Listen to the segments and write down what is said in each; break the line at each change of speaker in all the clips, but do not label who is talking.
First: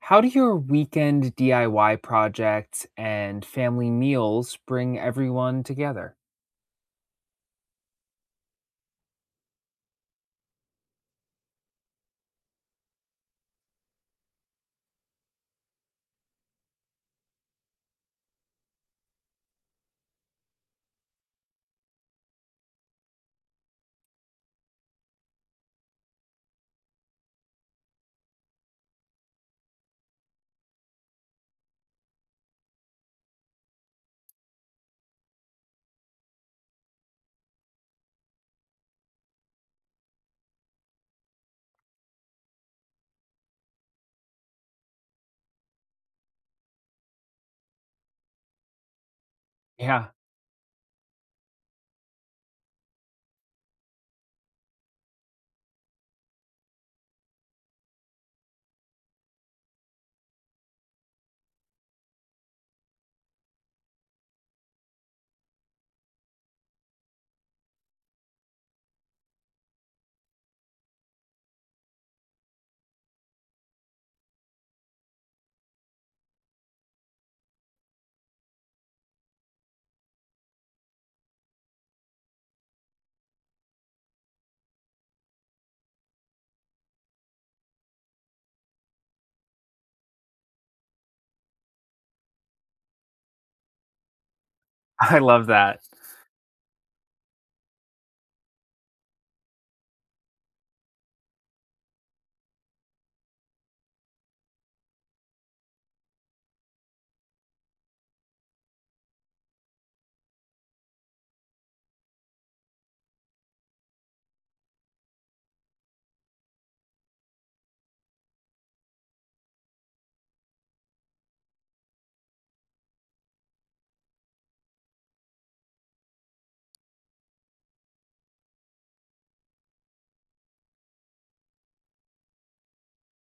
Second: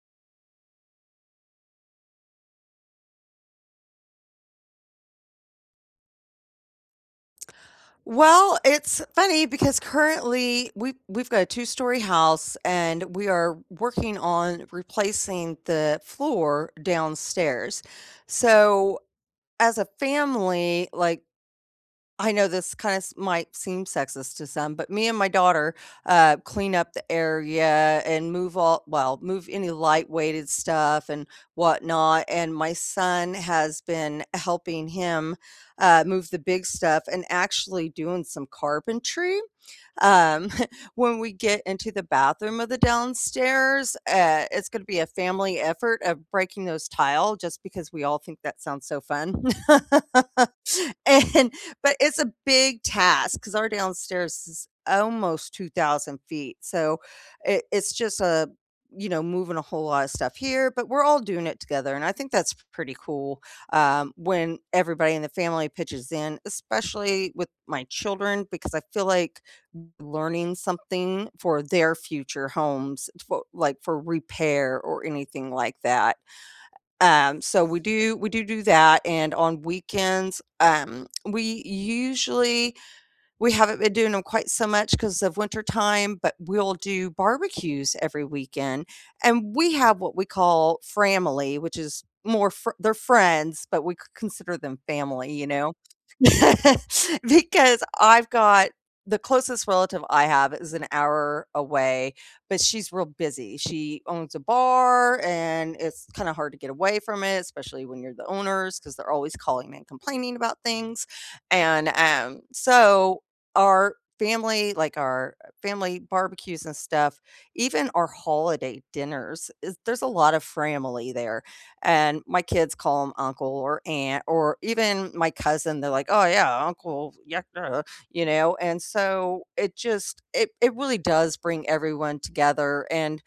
How do your weekend DIY projects and family meals bring everyone together?
Well, it's funny because currently we've got a two-story house, and we are working on replacing the floor downstairs. So as a family, like, I know this kind of might seem sexist to some, but me and my daughter clean up the area and move all, well, move any light weighted stuff and whatnot. And my son has been helping him move the big stuff and actually doing some carpentry. um, when we get into the bathroom of the downstairs, it's going to be a family effort of breaking those tile just because we all think that sounds so fun.
Yeah,
And but it's a big task because our downstairs is almost 2,000 feet. So it's just a moving a whole lot of stuff here, but we're all doing it together, and I think that's pretty cool, when everybody in the family pitches in, especially with my children, because I feel like learning something for their future homes, for like, for repair or anything like that. So we do do that, and on weekends, we usually we haven't been doing them quite so much because of winter time, but we'll do barbecues every weekend, and we have what we call family, which is more fr they're friends, but we c consider them
I
family,
love
you know?
that.
Because I've got the closest relative I have is an hour away, but she's real busy. She owns a bar, and it's kinda hard to get away from it, especially when you're the owners, because 'cause they're always calling and complaining about things, and so our family like our family barbecues and stuff, even our holiday dinners is there's a lot of family there, and my kids call them uncle or aunt or even my cousin, they're like, "Oh, yeah, uncle, yeah, duh," you know, and so it just it really does bring everyone together, and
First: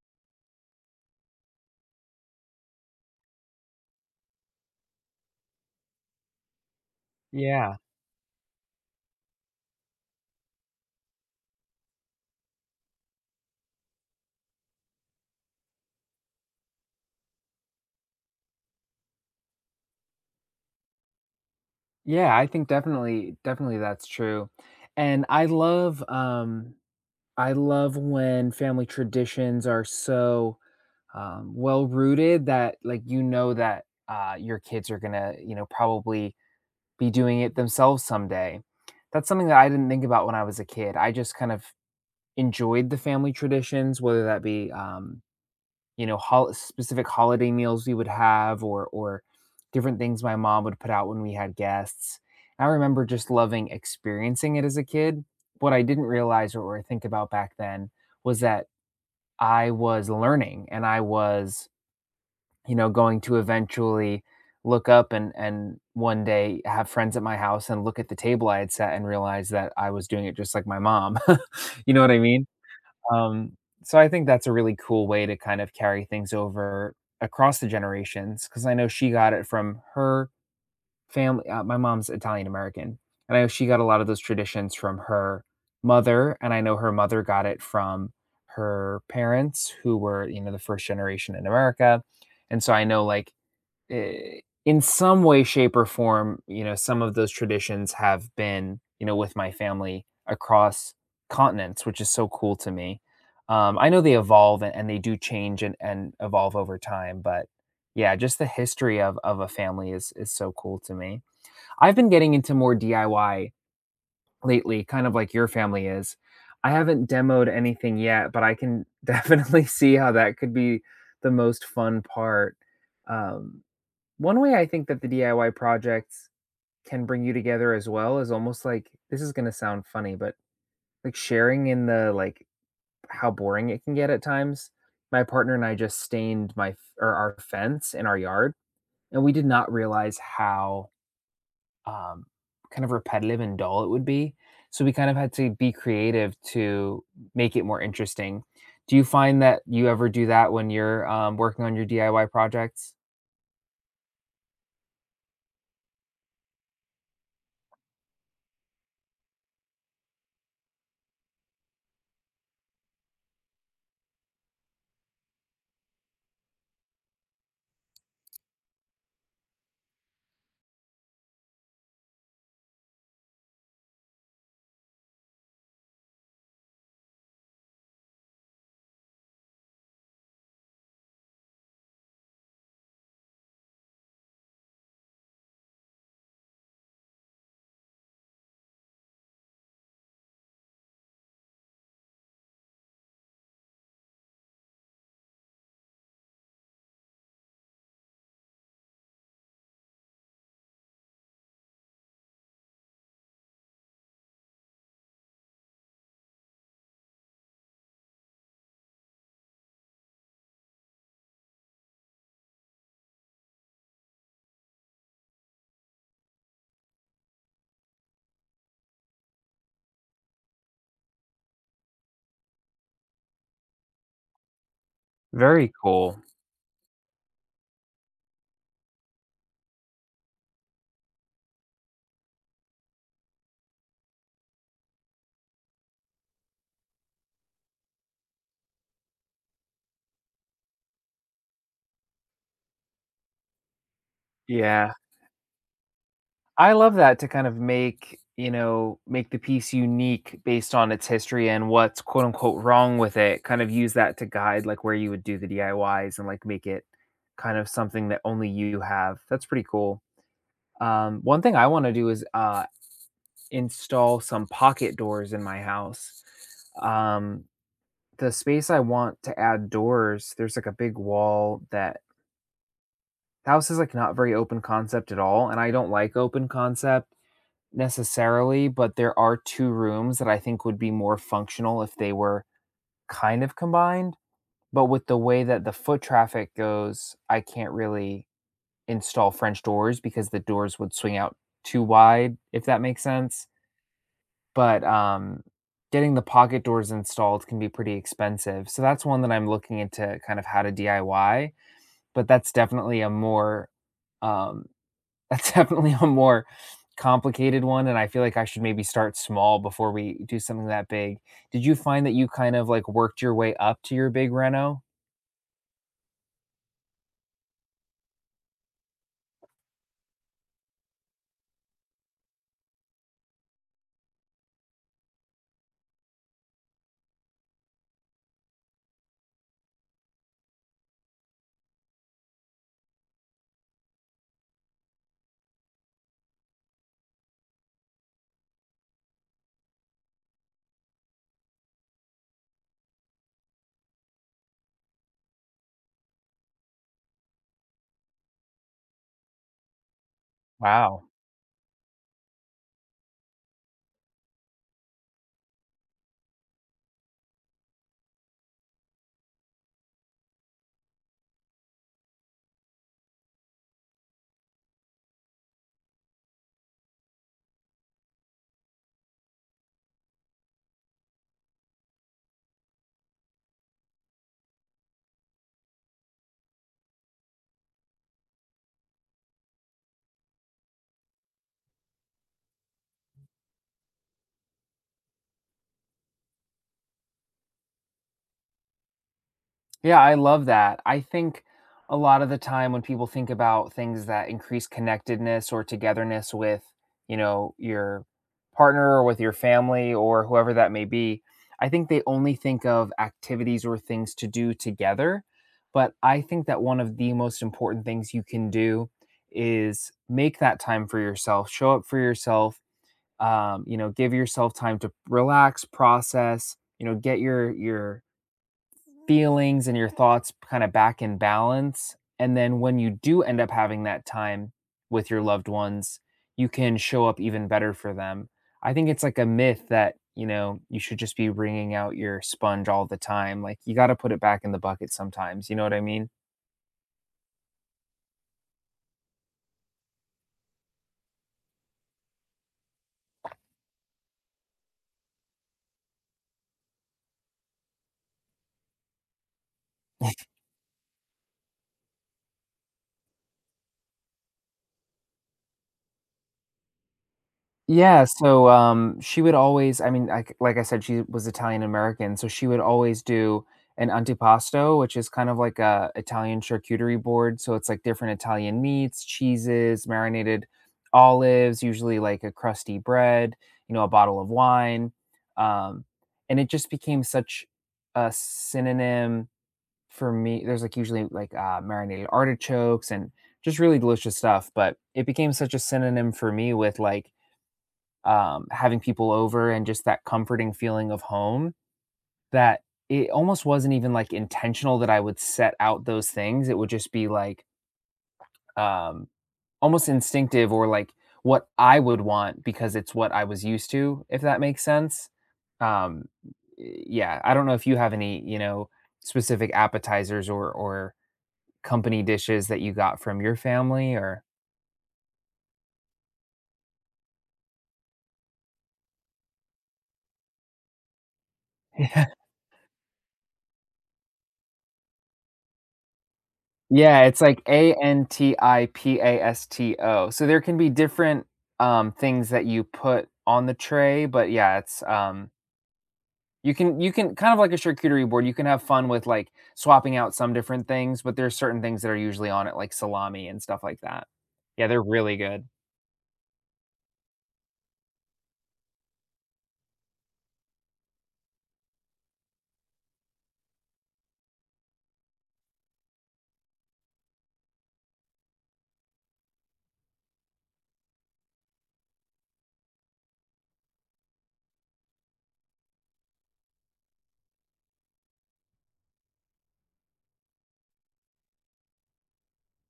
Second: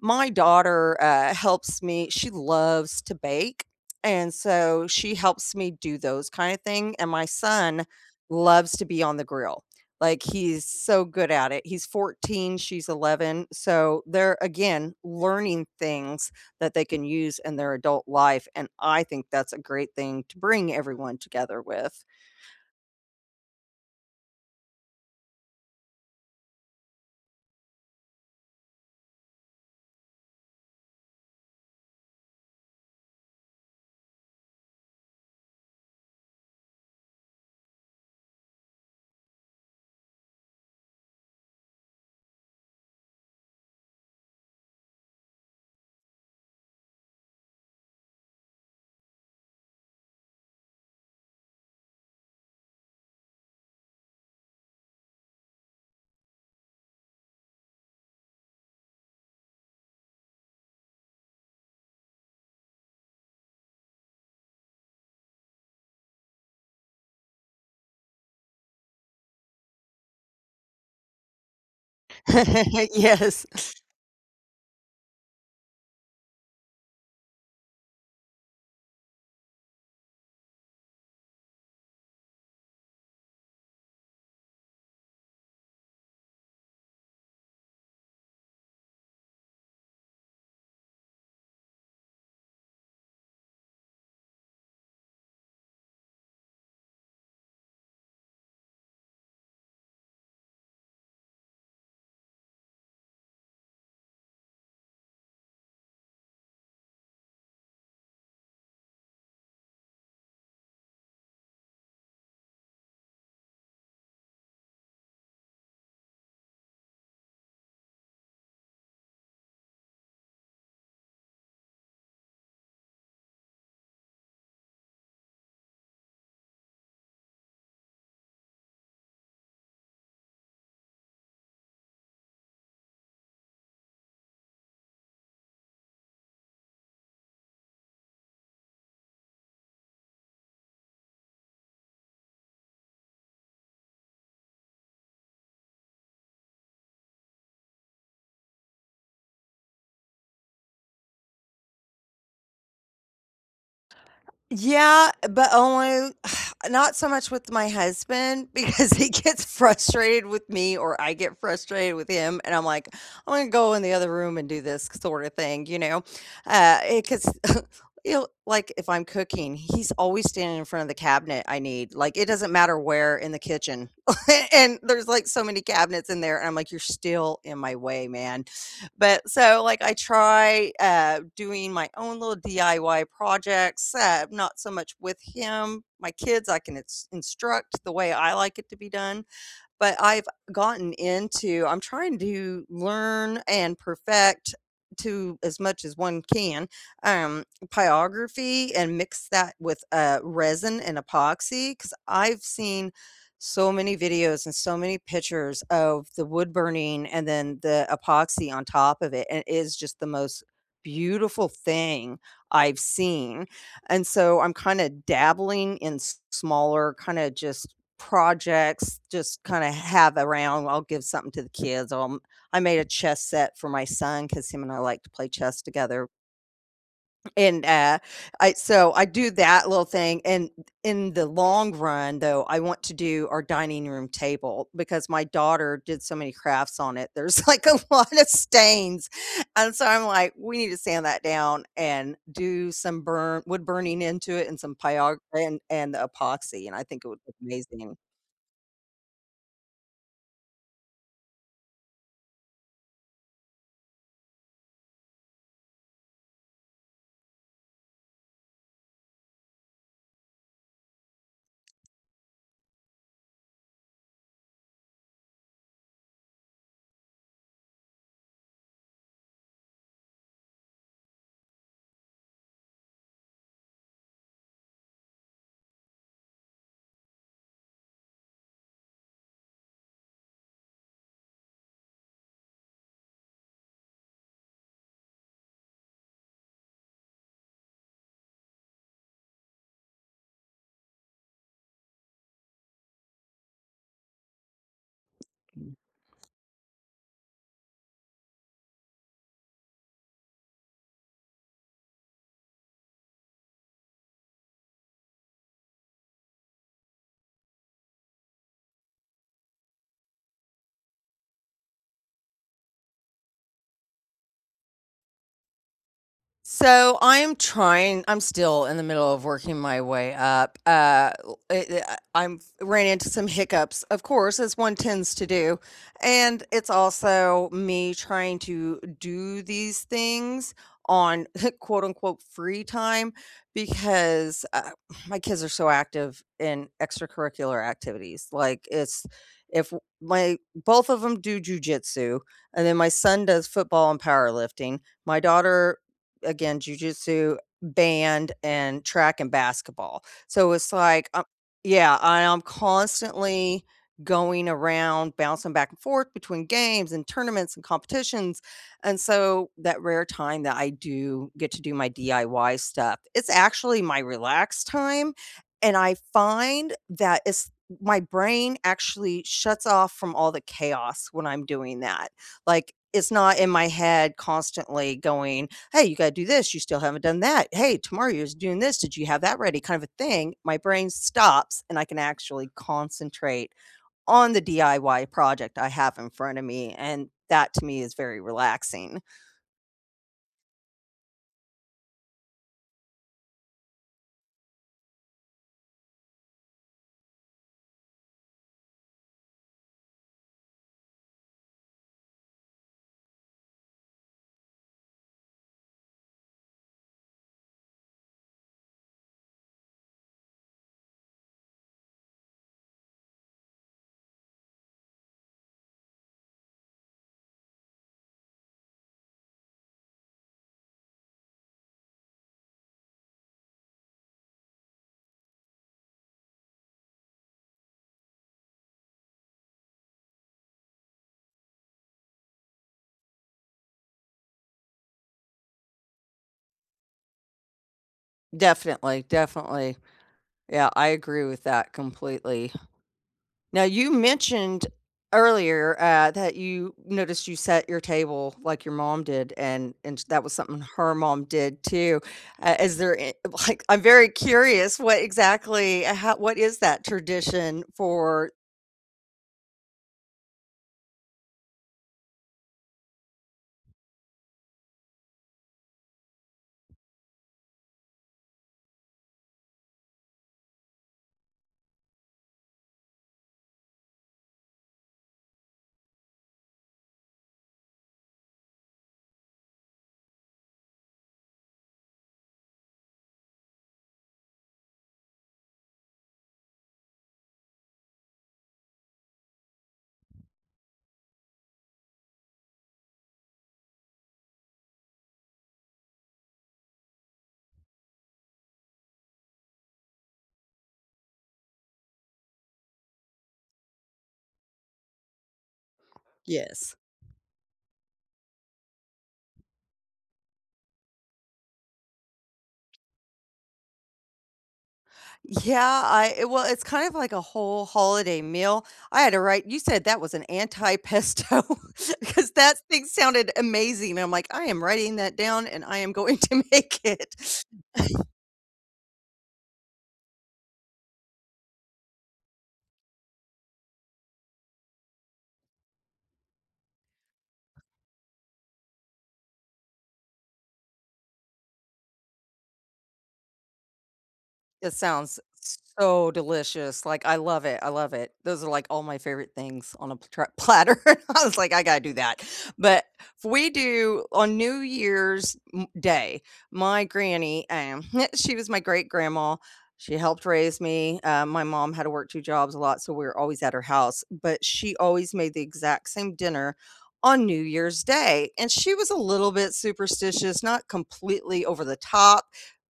my daughter, helps me, she loves to bake, and so she helps me do those kinda thing, and my
Yeah.
son loves to be on the grill. Like, he's so good at it. He's 14, she's 11, so they're, again, learning things that they can use in their adult life, and I think that's a great thing to bring everyone together with.
Yeah, I think definitely that's true. And I love when family traditions are so well rooted that, like, you know that your kids are going to, you know, probably be doing it themselves someday. That's something that I didn't think about when I was a kid. I just kind of enjoyed the family traditions, whether that be, you know, specific holiday meals we would have, or different things my mom would put out when we had guests. I remember just loving experiencing it as a kid. What I didn't realize or think about back then was that I was learning and I was, you know, going to eventually look up and one day have friends at my house and look at the table I had set and realize that I was doing it just like my mom. You know what I mean?
Yes.
Um, so I think that's a really cool way to kind of carry things over across the generations, because I know she got it from her family. My mom's Italian American, and I know she got a lot of those traditions from her mother, and I know her mother got it from her parents, who were, you know, the first generation in America. And so I know, like, in some way, shape, or form, you know, some of those traditions have been, you know, with my family across continents, which is so cool to me. I know they evolve, and they do change and evolve over time, but yeah, just the history of a family is so cool to me. I've been getting into more DIY lately, kind of like your family is. I haven't demoed anything yet, but I can definitely see how that could be the most fun part. um, One way I think that the DIY projects can bring you together as well is almost like, this is gonna sound funny, but like, sharing in the, like, how boring it can get at times. My partner and I just stained my f- or our fence in our yard, and we did not realize how, um, kind of repetitive and dull it would be. So we kind of had to be creative to make it more interesting. Do you find that you ever do that when you're working on your DIY projects?
Yeah, but only not so much with my husband, because he gets frustrated with me or I get frustrated with him, and I'm like, I'm gonna go in the other room and do this sort of thing, you know? Because you know, like, if I'm cooking, he's always standing in front of the cabinet I need. Like, it doesn't matter where in the kitchen. And there's like so many cabinets in there, and I'm like, you're still in my way, man. But so, like, I try doing my own little DIY projects, not so much with him. My kids, I can ins- instruct the way I like it to be done. But I've gotten into I'm trying to learn and perfect to as much as one can, um, pyrography and mix that with, resin and epoxy because 'cause I've seen so many videos and so many pictures of the wood burning and then the epoxy on top of it, and it is just the most beautiful thing I've seen, and so I'm kinda dabbling in s smaller, kinda just projects just kinda have around. I'll give something to the kids. I made a chess set for my son because him and I like to play chess
Very
together,
cool.
and, I so I do that little thing, and in the long run, though, I want to do our dining room table because my daughter did so many crafts on it. There's, like, a lot of stains, and so I'm like, "We need to sand that down and do some burn wood burning into it and some
Yeah.
pyog and the epoxy,"
I
and I
love
think it
that,
would
to
look
kind of
amazing.
make, you know, make the piece unique based on its history and what's quote unquote wrong with it. Kind of use that to guide, like, where you would do the DIYs and, like, make it kind of something that only you have. That's pretty cool. One thing I want to do is install some pocket doors in my house. Um, the space I want to add doors, there's, like, a big wall that the house is, like, not very open concept at all. And I don't like open concept necessarily, but there are two rooms that I think would be more functional if they were kind of combined. But with the way that the foot traffic goes, I can't really install French doors because the doors would swing out too wide, if that makes sense. But getting the pocket doors installed can be pretty expensive. So that's one that I'm looking into, kind of how to DIY, but that's definitely a more, um, that's definitely a more complicated one, and I feel like I should maybe start small before we do something that big. Did you find that you kind of, like, worked your way up to your big reno?
So I'm trying. I'm still in the middle of working my way up. It- I- I'm ran into some hiccups, of course, as one tends to do, and it's also me trying to do these things on quote unquote free time because my kids are so active in extracurricular activities. Like, it's if my both of them do jujitsu, and then my son does football and powerlifting. My daughter again, jujitsu, band, and track and basketball. So it's
Wow.
like, yeah, I am constantly going around, bouncing back and forth between games and tournaments and competitions. And so that rare time that I do get to do my DIY stuff, it's actually my relaxed time. And I find that it's my brain actually shuts off from all the chaos when I'm doing that. Like, it's not in my head constantly going, "Hey, you gotta do this, you still haven't done that. Hey, tomorrow you're doing this, did you have that ready?" kind of a thing. My brain stops, and I can actually concentrate on the DIY project I have in front of me, and that to me is very relaxing.
Yeah, I love that. I think a lot of the time when people think about things that increase connectedness or togetherness with, you know, your partner or with your family or whoever that may be, I think they only think of activities or things to do together. But I think that one of the most important things you can do is make that time for yourself, show up for yourself, you know, give yourself time to relax, process, you know, get your feelings and your thoughts kind of back in balance. And then when you do end up having that time with your loved ones, you can show up even better for them. I think it's like a myth that, you know, you should just be wringing out your sponge all the time. Like, you got to put it back in the bucket sometimes. You know what I mean?
Definitely, definitely. Yeah, I agree with that completely. Now, you mentioned earlier that you noticed you set your table like your mom did, and that was something her mom did too. Is there a- like, I'm very curious what exactly how, what is that tradition
Yeah,
for?
so, she would always, I mean, like I said, she was Italian American, so she would always do an antipasto, which is kind of like a Italian charcuterie board, so it's, like, different Italian meats, cheeses, marinated olives, usually, like, a crusty bread, you know, a bottle of wine, um, and it just became such a synonym for me. There's, like, usually, like, marinated artichokes and just really delicious stuff, but it became such a synonym for me with, like, having people over and just that comforting feeling of home, that it almost wasn't even like intentional that I would set out those things. It would just be like, um, almost instinctive, or like what I would want because it's what I was used to, if that makes sense. Um,
Yes.
yeah, I don't know if you have any, you know, specific appetizers or company dishes that you got from your family or
Yeah, I it well, it's kind of like a whole holiday meal. I had to write you said that was an anti-pesto because that thing sounded amazing, and I'm like, "I am writing that down, and I am going to make
Yeah, it's like
it."
antipasto. So there can be different, things that you put on the tray, but yeah, it's, you can you can, kind of like a charcuterie board, you can have fun with, like, swapping out some different things, but there's certain things that are usually on it, like salami and stuff like that. Yeah,
It
they're really
sounds
good.
so delicious, like, I love it, I love it. Those are, like, all my favorite things on a pl platter. I was like, "I gotta do that." But if we do on New Year's m Day, my granny, she was my great-grandma, she helped raise me, my mom had to work 2 jobs a lot, so we were always at her house, but she always made the exact same dinner on New Year's Day, and she was a little bit superstitious, not completely over the top,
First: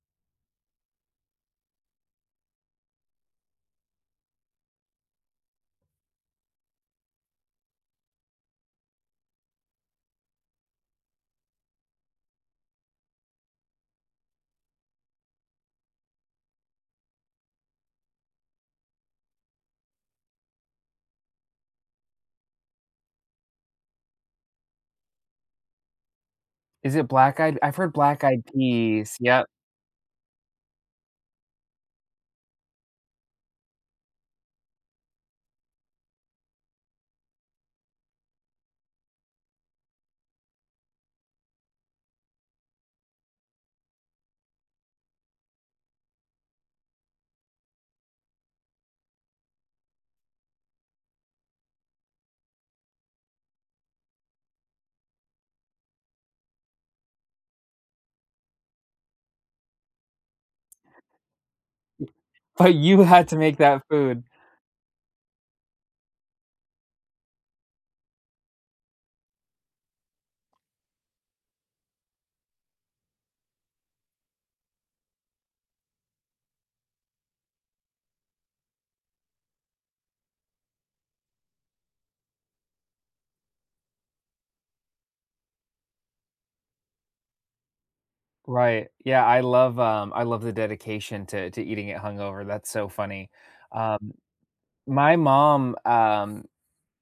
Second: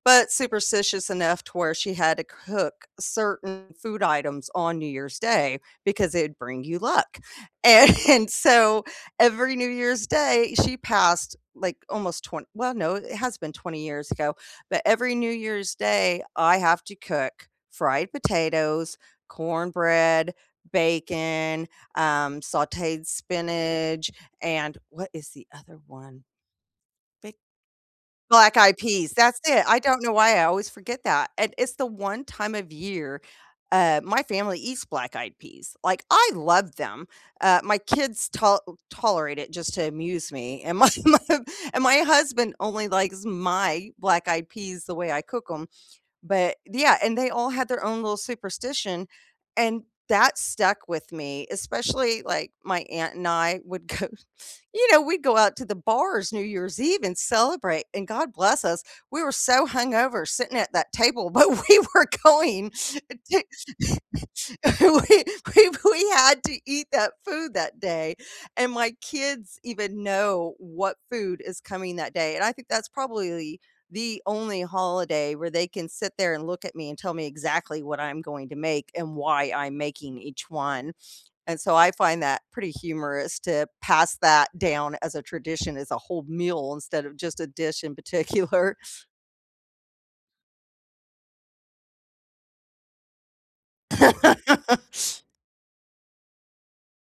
but superstitious enough to where she had to cook certain food items on New Year's Day because it'd bring you luck. And, and so every New Year's Day, she passed like almost 20, well, no, it has been 20 years ago, but every New Year's Day, I have to cook fried potatoes, cornbread, bacon, sauteed spinach, and what is the other one?
Is it black eyed, I've heard black eyed
Black Eyed Peas,
peas,
that's
yep,
it, I don't know why I always forget that, and it's the one time of year, my family eats Black Eyed Peas, like, I love them, my kids tol tolerate it just to amuse me, and my my husband only likes my Black Eyed Peas the way I cook them. But yeah, and they all had their own little superstition, and that stuck with me, especially, like, my aunt and I would go you know, we'd go out to the bars New Year's Eve and celebrate. And God bless us, we were so hungover sitting at that table, but we were going
but you had to
to,
make that food.
we, we had to eat that food that day. And my kids even know what food is coming that day. And I think that's probably the only holiday where they can sit there and look at me and tell me exactly what I'm going to make and why I'm making each one. And so I find that pretty humorous to pass that down as a tradition as a whole meal instead of just a dish in particular.
Right. Yeah, I love the dedication to eating it hungover, that's so funny. Um, my mom,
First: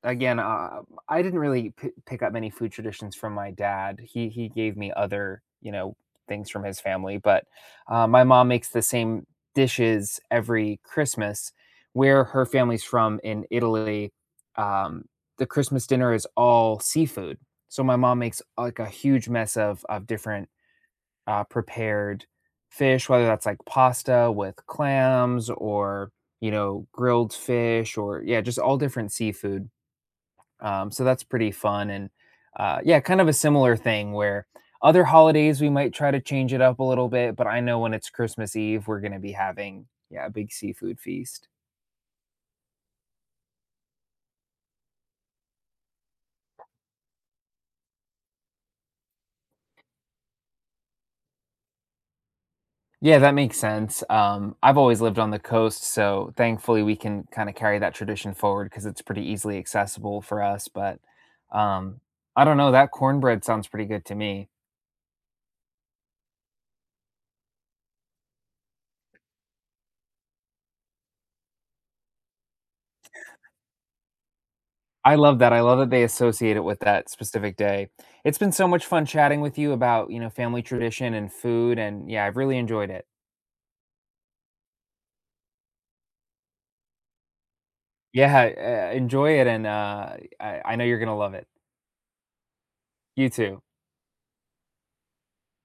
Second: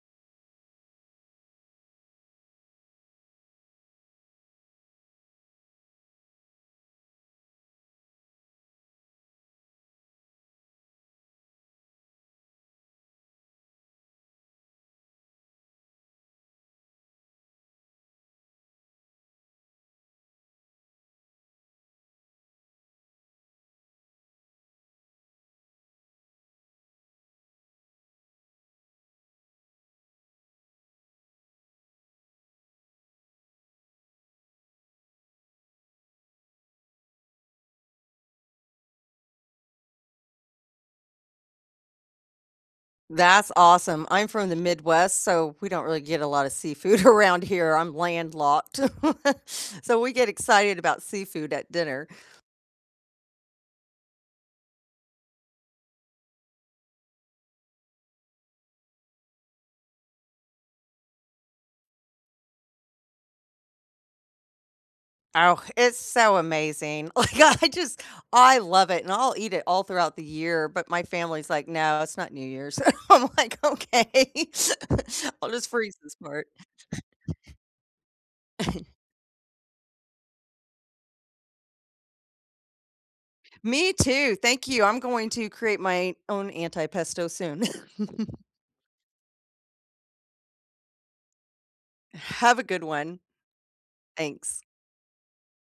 again, I didn't really p pick up many food traditions from my dad. He gave me other, you know, things from his family, but, my mom makes the same dishes every Christmas. Where her family's from in Italy, um, the Christmas dinner is all seafood. So my mom makes, like, a huge mess of different, prepared fish, whether that's, like, pasta with clams, or, you know, grilled fish, or yeah, just all different seafood. So that's pretty fun. And yeah, kind of a similar thing where other holidays we might try to change it up a little bit, but I know when it's Christmas Eve, we're going to be having, yeah, a big seafood feast.
That's awesome. I'm from the Midwest, so we don't really get a lot of seafood around here. I'm landlocked. So we get excited about seafood at dinner.
Yeah, that makes sense. I've always lived on the coast, so thankfully we can kind of carry that tradition forward because it's pretty easily accessible for us. But um, I don't know, that cornbread sounds pretty good to me.
Oh, it's so amazing. Like, I just I love it, and I'll eat it all throughout the year, but my family's like, "No, it's not New Year's." I'm like, "Okay.
I love
I'll
that. I
just
love that
freeze
they
this part."
associate it with that specific day. It's been so much fun chatting with you about, you know, family tradition and food, and yeah, I've really enjoyed it.
Me too. Thank you. I'm going to create my own anti pesto soon.
Yeah, enjoy it, and I, know you're gonna love it.
Have a good one.
You too.
Thanks.